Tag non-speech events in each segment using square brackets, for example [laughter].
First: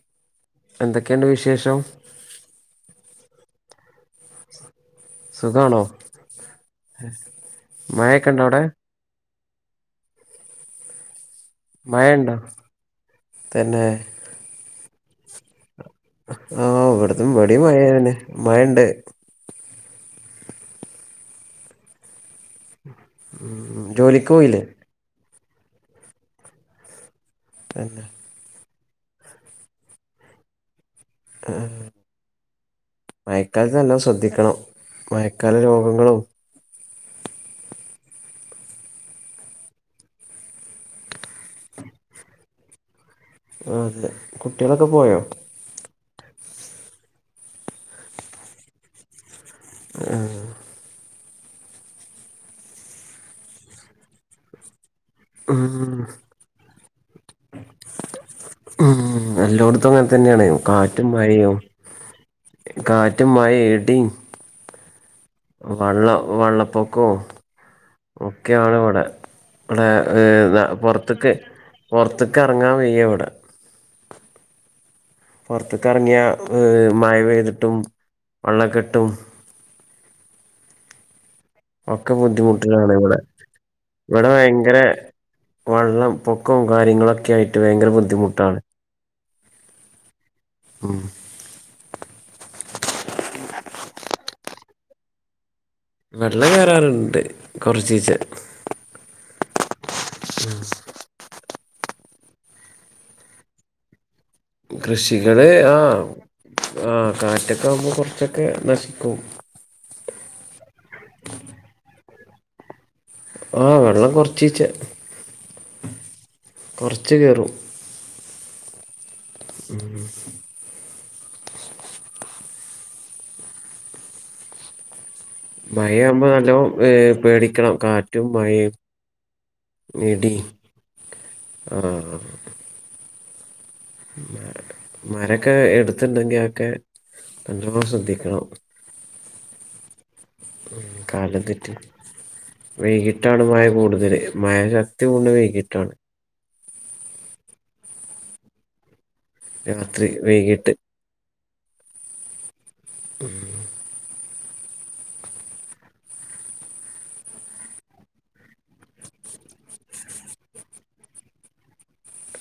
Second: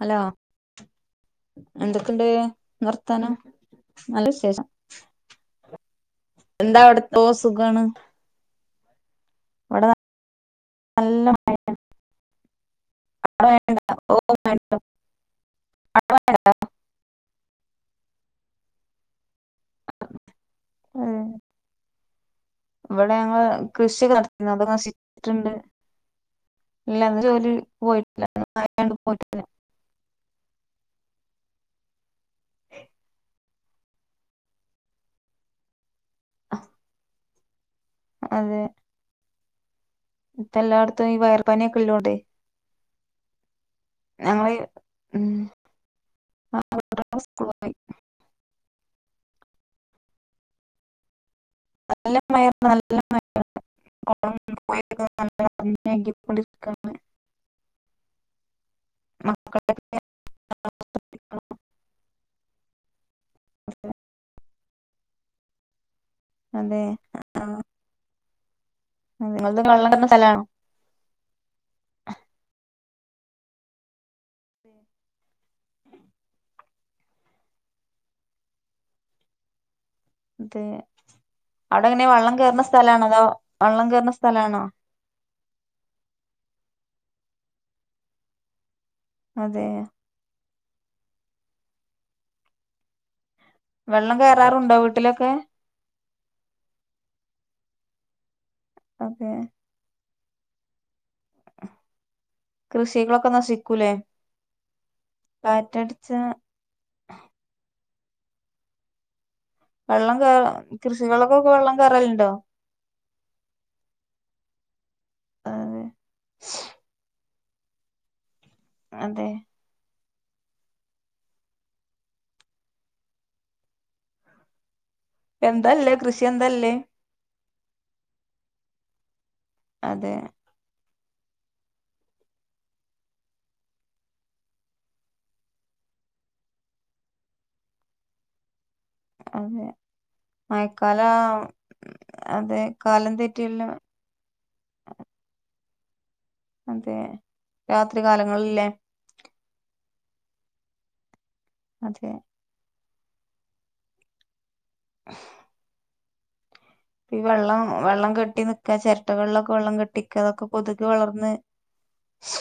Hello എന്തൊക്കെയുണ്ട് വിശേഷം എന്തൊക്കെയുണ്ട് വർത്താനം നല്ല വിശേഷം സുഖാണോ എന്താ അവിടെത്തോ സുഖമാണ് മഴയൊക്കെ ഉണ്ടോ അവിടെ ഇവിടെ നല്ല മഴ മയണ്ടോ ആ വേണ്ട ഓ വേണ്ട [inaudible] അതും മടി മഴെണ് മഴ ഇണ്ട് ഏഹ് ഇവിടെ ഞങ്ങള് ഉം, കൃഷി ക്കെ ജോലിക്ക് നടന്ന പോയില്ലേ അത് നശി ട്ട്ണ്ട് ഇല്ലത് ജോലി തന്നെ പോയിട്ടില്ല ആണ്ട് പോയിട്ടില്ല ഏഹ് മയെ ക്കാലത്ത് എല്ലാം ശ്രദ്ധിക്കണം മഴക്കാല രോഗങ്ങളും അ അതെ ഇപ്പ എല്ലാടത്തും ഈ വൈറൽ പനിക്കെ ഉള്ളോണ്ടെ ആ അതെ കുട്ടികളൊക്കെ പോയോ ആ [unintelligible] സ്കൂളിപോയി ആ നല്ല മഴ നല്ല മഴ ഉം [unintelligible] [unintelligible] ഉം എല്ലാടോത്തും മക്കളൊക്കെ അങ്ങനെ തന്നെയാണ് കാറ്റും ശ്രദ്ധിക്കണം. മഴയും കാറ്റും മഴേം ഇടി വെള്ളം അതെ ആ ഓക്കെ ഒക്കെയാണ് ഇവിടെ അതെ നിങ്ങളത് ഇവിടെ വെള്ളം കേറുന്ന സ്ഥലാണോ പുറത്തേക്ക് പുറത്തേക്ക് ഇറങ്ങാൻ വയ്യാ എവിടെ പൊറത്ത്ക്ക് ഇറങ്ങിയ മഴ പെയ്തിട്ടും വെള്ളക്കെട്ടും തെ ഒക്കെ ബുദ്ധിമുട്ടുകളാണ് ഇവിടെ വെള്ളം കേറുന്ന ഇവിടെ സ്ഥലാണോ ഭയങ്കര വെള്ളം പൊക്കം കാര്യങ്ങളൊക്കെ ആയിട്ട് ഭയങ്കര ബുദ്ധിമുട്ടാണ് അതെയാ ഉം വെള്ളം കേറാറുണ്ടോ വീട്ടിലൊക്കെ വെള്ളം കേറാറുണ്ട് കൊറച്ചീചെ അതെ [inaudible] കൃഷികളൊക്കെ നഷിക്കൂലേ കൃഷികള് ആ ആ കാറ്റൊക്കെ ആവുമ്പോ കൊറ ച്ചൊക്കെ നഷിക്കും വെള്ളം കേറ കൃഷികളൊക്കൊക്കെ വെള്ളം കേറലുണ്ടോ ആ വെള്ളം കൊറച്ചീചെ അതെ കുറച്ച് കയറും അതെ [unintelligible] [inaudible] മഴ എന്തല്ലേ കൃഷി ആവുമ്പോ നല്ലോ എന്തല്ലേ പേടി ക്കണം കാറ്റും മഴയും അതെ വിഇടിം ആഹ മരൊക്കെ എടുത്തിണ്ടെങ്കിൽ ഒക്കെ നല്ലോം ശ്രദ്ധിക്കണം അതെ മഴക്കാല കാലം തെറ്റ് അതെ കാലം വൈകിട്ടാണ് മഴ തെറ്റിയല്ലോ കൂടുതല് മഴ ശക്തി കൊണ്ട് വൈകിട്ട് ട്ടാണ് അതെ രാത്രി കാലങ്ങളല്ലേ രാത്രി വൈകിട്ട് അതെ ഉം ഹ ഇ വെള്ളം വെള്ളം കെട്ടി നിക്കാ ചിരട്ടകളിലൊക്കെ വെള്ളം കെട്ടിക്ക അതൊക്കെ കൊതുക് വളർന്ന്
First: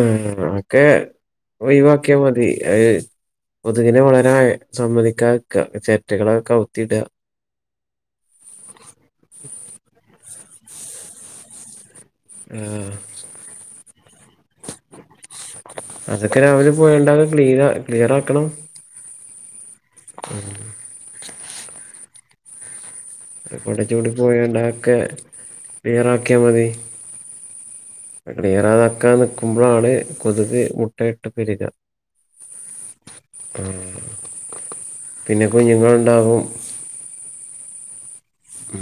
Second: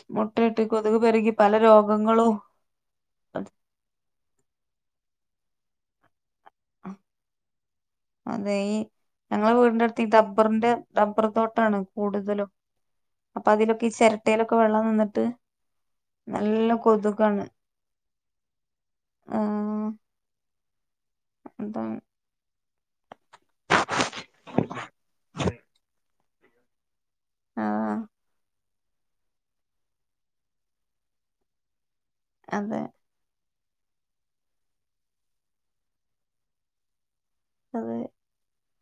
ഉം ആ മുട്ടയിട്ട് ക്കെ കൊതുക് പെരുകി പല ഒഴിവാക്കിയാ രോഗങ്ങളും മതി അത് കൊതുകിനെ വളരാൻ സമ്മതിക്കാ രിക്ക ചെരട്ടകള കൗത്തിടാ അതെ ഈ ഞങ്ങള് വീടിന്റെ അടുത്ത് ഈ ഡബ്ബറിന്റെ ഡബ്ബർ തോട്ടാണ് കൂടുതലും ആ അപ്പൊ അതിലൊക്കെ ഈ ചിരട്ടയിലൊക്കെ വെള്ളം നിന്നിട്ട് അതൊക്കെ നല്ല രാവിലെ പോയാണ്ടൊക്കെ കൊതുകാണ് ക്ലീന ആഹ് ഉം അതാ ഒരുകുടച്ചൂടി പോയണ്ട അക്കെ ക്ലിയറാക്കിയാ മതി ആഹ് ക്ലിയറാ ആക്കാൻ നിൽക്കുമ്പോഴാണ് കൊതുക് മുട്ടയിട്ട് പെരിക അതെ ആ പിന്നെ കുഞ്ഞുങ്ങളുണ്ടാകും അതെ ഉം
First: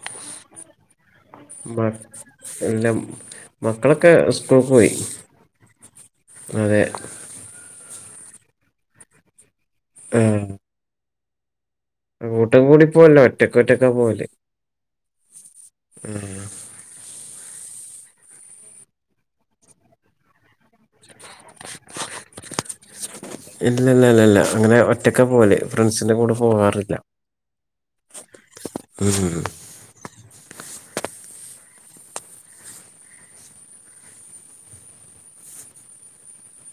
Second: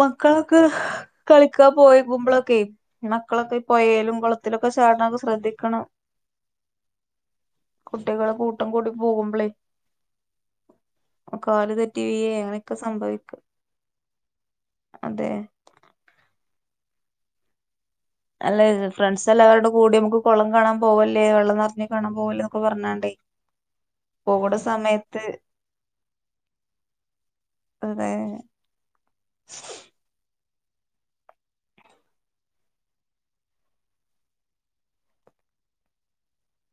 മക്കളക്കെ കളിക്കാ മ പോയേക്കുമ്പോളൊക്കെ എല്ലാം മക്കളൊക്കെ ഈ മക്കളൊക്കെ പൊയേലും സ്കൂളിൽ കുളത്തിലൊക്കെ പോയി ചാടണത് ശ്രദ്ധിക്കണം അതെ കുട്ടികള് കൂട്ടം കൂടി പോവുമ്പളേ ആഹ് പ്പ കാല് തെ കൂട്ടും കൂടി പോവല്ല ഒറ്റക്ക ഒറ്റക്കാ പോവല് അതെ ഉം അല്ല ഇ ഫ്രണ്ട്സ് എല്ലാവരോട് കൂടി മുക്ക് കുളം കാണാം പോവല്ലേ വെള്ളം നിറഞ്ഞ കാണാം പോവല്ലേ എന്നൊക്കെ പറഞ്ഞോണ്ടേ ഇല്ലല്ലല്ലല്ല പോവണ അങ്ങനെ സമയത്ത് ഒറ്റക്കാ പോവല് ഫ്രണ്ട്സിന്റെ കൂടെ പോകാറില്ല [unintelligible]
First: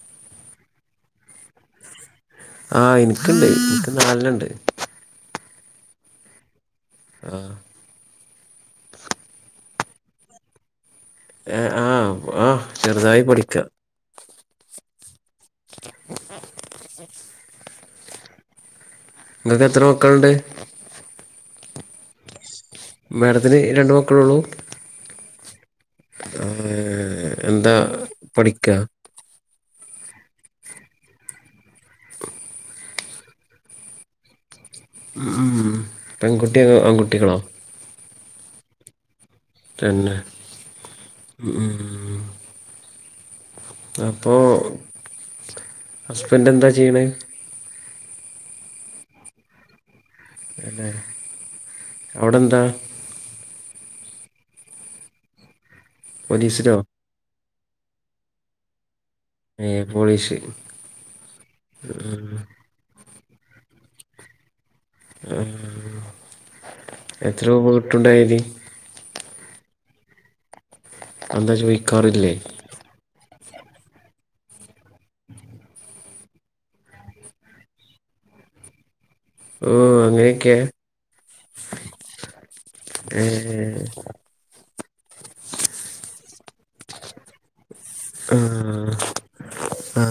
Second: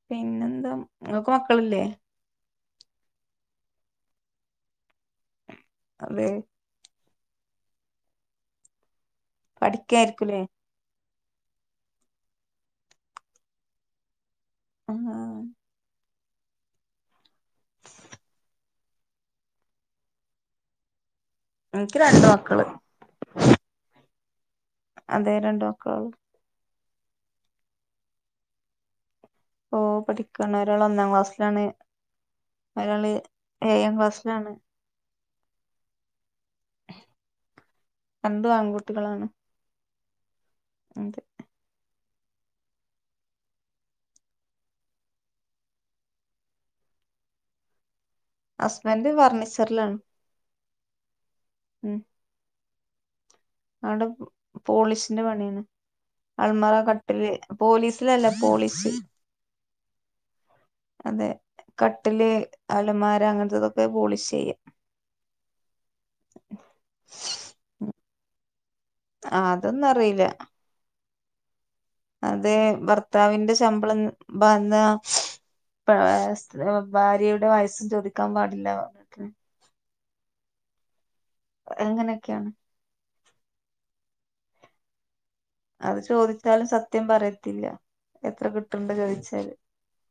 പിന്നെന്താ നിങ്ങക്ക് മക്കളില്ലേ ആഹ് എനിക്കണ്ട് എനിക്ക് നാലണ്ണ ണ്ട് അതെ ആഹ് പഠിക്കായിരിക്കൂലേ ഏ ആഹ് ആ ചെറുതായി പഠിക്ക ആഹ് ഇങ്ങക്ക് എത്ര മക്കളുണ്ട് എനിക്ക് രണ്ട് മക്കള് മേഡത്തിന് രണ്ട് മക്കള് ഉള്ളു അതെ രണ്ട് മ ക്കള് ഏഹ് എന്താ പഠിക്കാ ഓ പഠിക്കാണ് ഒരാൾ ഒന്നാം ക്ലാസ്സിലാണ് ഒരാള് ഏയാം ക്ലാസ്സിലാണ് ഉം ഉം പെൺകുട്ടിയാ ആൺകുട്ടികളോ രണ്ടും ആൺകൂട്ടികളാണ് തന്നെ ഉം ഉം അപ്പൊ ഹസ്ബൻറ്റ് എന്താ ചെയ്യണെ ഹസ്ബൻറ്റ് ഫർണിച്ചറിലാണ് പിന്നെ അവിടെന്താ അടെ പോ പോളിഷിന്റെ പണിയാണ് അൽമറ പോലീസിലോ കട്ടില് പോലീസിലല്ല പോളീസ് നെ പോളീഷ് മ്മ് അവര് അങ്ങനത്തതൊക്കെ പോളിഷ് ചെയ്യാ ആ എത്ര രൂപ വീട്ടുണ്ടായി [unintelligible] ആ അതൊന്നും അറിയില്ല ന്താ ചോയ് അതെ ഭർത്താവിന്റെ ശമ്പളം വന്ന [unintelligible] ഭാര്യയുടെ വയസ്സും ചോദിക്കാൻ പാടില്ല പറഞ്ഞി ഓ അങ്ങനോക്കെയാ അങ്ങനെയൊക്കെയാണ് ഏഹ് അത് ചോദിച്ചാലും സത്യം പറയത്തില്ല ആ, എത്ര കിട്ട്ണ്ട് ചോയിച്ചാല് ആ.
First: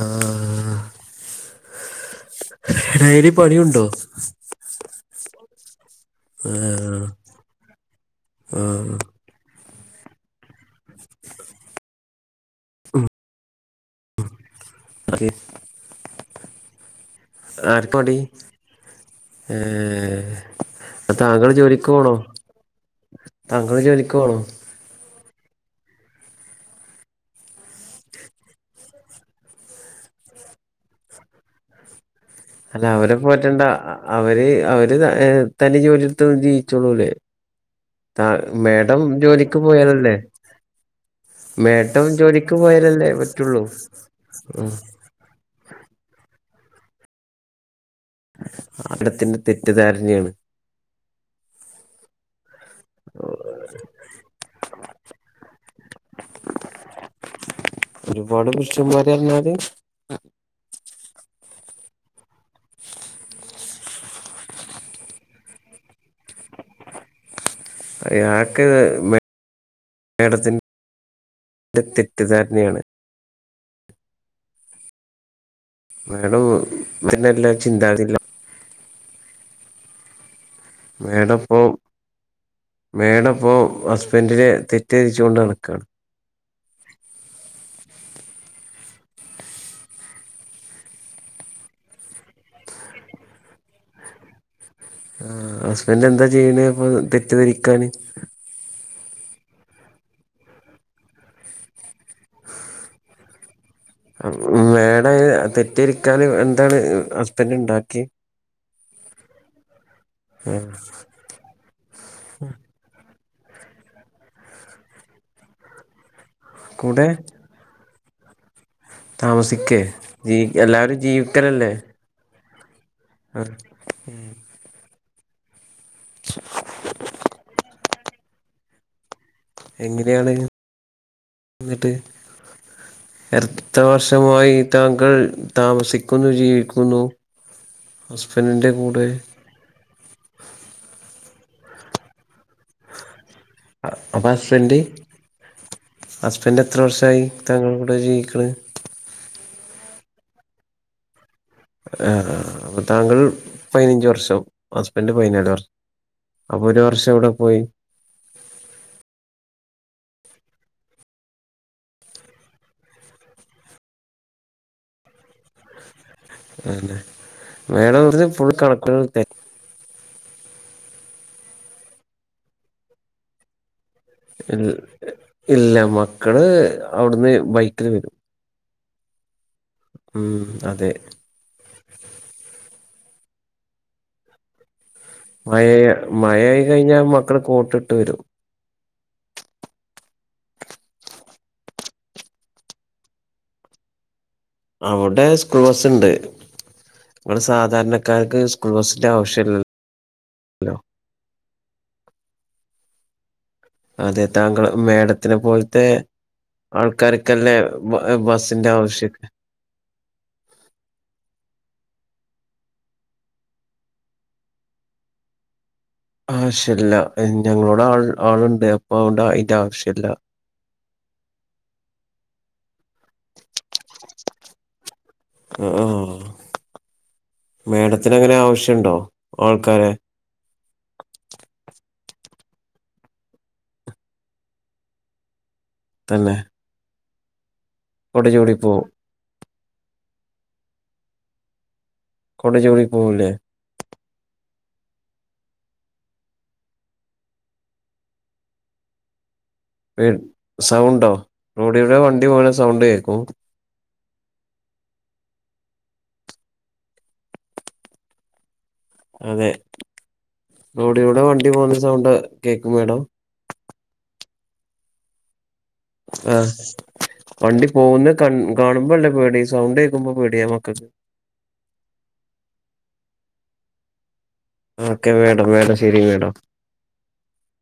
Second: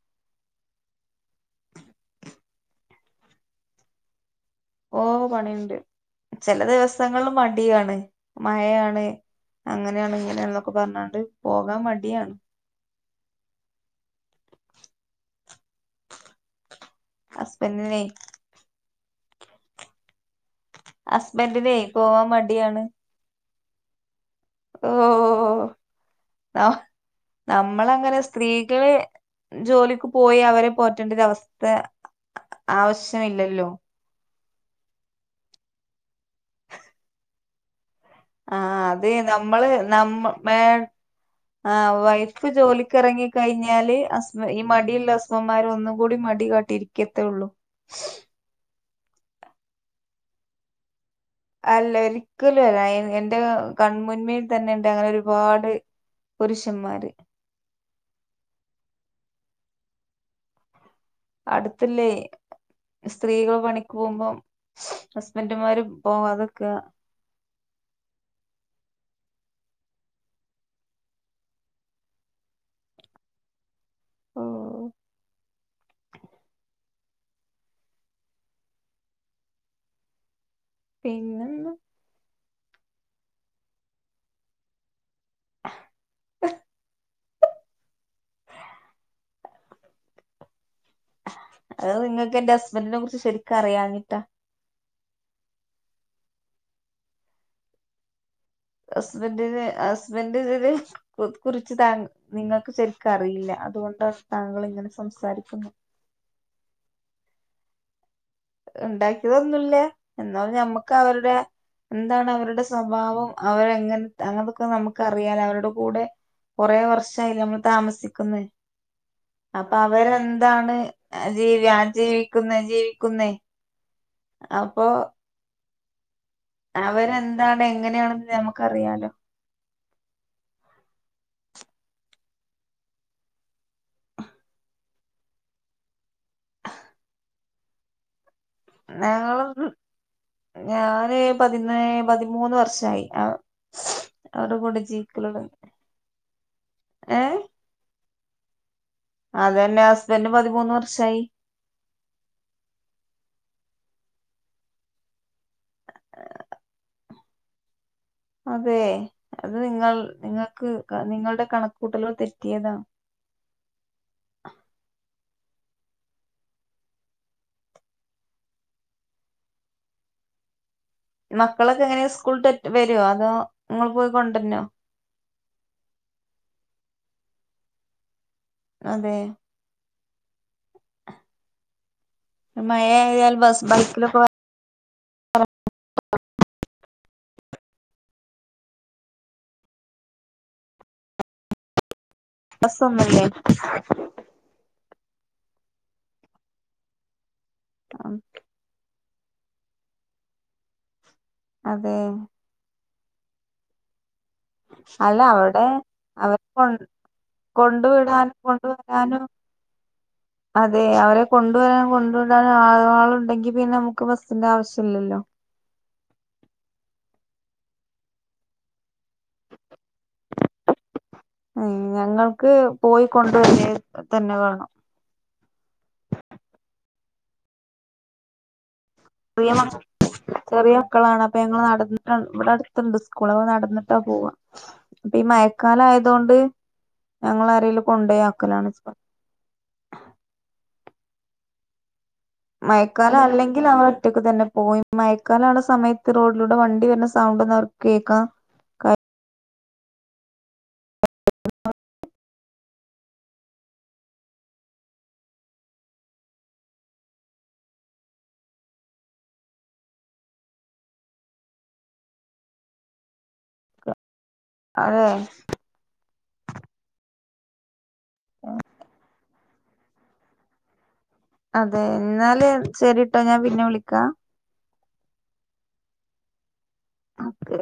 ഡെയിലി പണിയുണ്ടോ ഓ പണിയൊണ്ട് ആ, ചെല ദിവസങ്ങള് മടിയാണ് ആ. മയയാണ് അങ്ങനെയാണ് ഇങ്ങനെയാണ് എന്നൊക്കെ പറഞ്ഞാണ്ട് പോകാൻ മടിയാണ് ഉം അതെ ആ ഹസ്ബൻഡിനെ [unintelligible] ഏഹ് ഹസ്ബൻഡിനേ പോവാൻ മടിയാണ് താങ്കൾ ജോലി ഓ ഓ ഓ ന നമ്മളങ്ങനെ സ്ത്രീകള് ജോലിക്ക് പോയി അവരെ പോറ്റേണ്ടരവസ്ഥ അല്ല അവരെ പോറ്റണ്ട അവര് അവര് തന്നെ ജോലിയെടുത്ത് ജീവിച്ചോളൂല്ലേ ആ അതേ നമ്മള് പോയാലല്ലേ നമ്മ മേ ആ മേഡം വൈഫ് ജോലിക്ക് പോയാലല്ലേ ജോലിക്കെറങ്ങി പറ്റുള്ളൂ കഴിഞ്ഞാല് അസ്ബ ഈ ഉം. മടീള്ള അസ്ബമ്മാര് ഒന്നും കൂടി മടി കാ ട്ടി ഇരിക്കത്തേ ഒള്ളൂ അവിടത്തിന്റെ തെറ്റിദ്ധാരണയാണ് അല്ല എനി ക്ക് ലേ [unintelligible] എന്റെ കൺമുന്മേൽ തന്നെ ഇണ്ട് അങ്ങനെ ഒരുപാട് പുരുഷന്മാര് ഒരുപാട് പുൃഷന്മാര് അറഞ്ഞാല് അടുത്ത്ല്ലേ സ്ത്രീകള് പണിക്ക് പോകുമ്പം ഹസ്ബൻഡുമാരും പോകാതക്കാ അയാക്ക് മേഡത്തിൻ്റെ തെറ്റിദ്ധാരണയാണ്. ഓഹ് മാഡം [unintelligible] ചിന്താതില്ല മേഡപ്പം പിന്നെന്താ മേഡപ്പൊ ഹസ്ബന്ഡിനെ തെറ്റിദ്ധരിച്ചോണ്ട് നടക്കാണ്. അത് നിങ്ങക്ക് എൻ്റെ ഹസ്ബൻറിനെ കുറിച്ച് ശരിക്ക് അറിയാഞ്ഞിട്ടാ ആ ഹസ്ബൻഡ് എന്താ ചെയ്യണേ ഇപ്പൊ തെറ്റിദ്ധരിക്കാന്? ഹസ്ബൻഡിന് ഹസ്ബൻഡിതില് കു കുറിച്ച് താ നിങ്ങക്ക് ശരിക്ക് അറിയില്ലാന്ന് മേഡ തെറ്റിരിക്കാന് എന്താണ് ഹസ് ബൻഡ് ഇണ്ടാക്കി? ഇണ്ടാക്കിയതൊന്നുല്ല എന്നാൽ ഞമ്മക്ക് അവരുടെ എന്താണ് അവരുടെ സ്വഭാവം അവരെങ്ങനെത് അങ്ങനത്തൊക്കെ നമുക്കറിയാല അവരുടെ കൂടെ കുറേ കൂടെ വർഷായിലേ നമ്മള് താമസി ക്കമ്മേ താമസിക്കേ ജീ എല്ലാരും ജീവിക്കലല്ലേ. ക്കുന്ന ജീവിക്കുന്നേ ആ അപ്പൊ അവരെന്താണ് എങ്ങനെയാണെന്ന് നമ ക്കറിയാലോ. എങ്ങനെയാണ്? ഇന്നട്ട് എത്ര വർഷമായി താങ്കൾ താമസിക്കുന്നു ജീവിക്കുന്നു. ഹസ് ബൻഡിൻ്റെ കൂടെ ഞങ്ങള് ഞാന് പതിനേ പതിമൂന്ന് വർഷായി ആ അപ്പൊ അവരുടെ ഹസ്ബൻഡ് കൂടെ ജീവിക്കല് തൊടങ്ങി ഹസ്ബൻഡ് എത്ര ഏ വർഷമായി താങ്കൾ കൂടെ ജീവിക്കണ് അതെന്നെ ഹസ്ബന്ഡ് പതിമൂന്ന് വർഷായി ആ അപ്പൊ താങ്കൾ പതിനഞ്ച് വർഷവും ഹസ്ബൻഡ് പതിനാല് വർഷം അപ്പൊ ഒരു വർഷം എവിടെ പോയി അതെ അത് നിങ്ങൾ നിങ്ങൾക്ക് നിങ്ങളുടെ കണക്കൂട്ടലോ തെറ്റിയതാ അന്നെ മേഡം കുറച്ച് ഫുൾ കണക്കുകൾ തെ മക്കളൊക്കെ എങ്ങനെ സ്കൂള് ത വരോ അതോ നിങ്ങൾ പോയി ഇ കൊണ്ടരണോ ഇല്ല മക്കള് അവിടുന്ന് ബൈക്കില് വരും അതെ ഉം അതെ മഴ ആയാല് ബസ് ബസിലൊക്കെ വന്ന മഴ മഴ ആയി കഴിഞ്ഞാൽ മക്കൾ കോട്ട് ഇട്ട് വരും മദ്രസ്സ ഒന്നും ഇല്ലേ അവിടെ സ്കൂൾ ബസ് ഇണ്ട് നമ്മൾ സാധാരണക്കാർക്ക് സ്കൂൾ ബസ് ഇതാ ഓപ്ഷൻ ഹലോ അതെ അതെ താങ്കൾ അല്ല മേഡത്തിനെ അവിടെ പോലത്തെ അവർക്ക് കൊണ്ട് ആൾക്കാർക്കല്ലേ ബ കൊണ്ടുവിടാനും കൊണ്ട് ബസ്സിന്റെ ആവശ്യം വരാനൊക്കെ അതെ അവരേ കൊണ്ടുവരാനും കൊണ്ട് വിടാനും ആളുണ്ടെങ്കിൽ പിന്നെ നമ്മുക്ക് ബസിന്റെ ആവിശ്യം ഇല്ല ആവിശ്യല്ല ഞങ്ങളോടെ ആളുണ്ടെ അപ്പൊ അതിന്റെ ആവിശ്യം ഉം ഞങ്ങൾക്ക് ഞങ്ങൾക്ക് പോയി കൊണ്ട് വരിക തന്നെ വേണം ആ ആ മേഡത്തിന് അങ്ങനെ ആവിശ്യം ഇണ്ടോ ചെറിയ മക്ക ചെറിയ മക്കളാണ് അപ്പൊ ഞങ്ങൾ നട ന്ന് ഇവിടെ അടുത്തുണ്ട് സ്കൂൾ അപ്പോ നടന്നിട്ടാ പോവാ തന്നെ മഴകാലമായതോണ്ട് ഞങ്ങൾ ആരേലും കൊണ്ടോയ് കൊട ചൂടി ആക്കലാണ് പോവും ഇപ്പൊ [unintelligible] കൊട ചൂടി മഴക്കാലം പോവൂലേ അല്ലെങ്കിൽ അവൾ ഒറ്റക്ക് തന്നെ പോവും മഴക്കാലം ആവണ സമയത്ത് റോഡിലൂടെ വണ്ടി വരണ സൗണ്ട് ഒന്നും അവർക്ക് കേൾക്കാൻ കഴി പേര് സൗണ്ടോ റോഡിലൂടെ വണ്ടി പോവുന്ന സൗണ്ട് കേൾക്കും അതെ റോഡിലൂടെ വണ്ടി പോകുന്ന സൗണ്ട് കേൾക്കും മേഡം അഹ് [unintelligible] വണ്ടി പോവുന്ന കണ്ട് കാണുമ്പല്ലെ പേടി സൗണ്ട് കേക്കുമ്പോ പേട്യാ മ്മക്ക് [inaudible] ഓക്കേ മാഡം മാഡം ശെരി മാഡം അ ക്കെ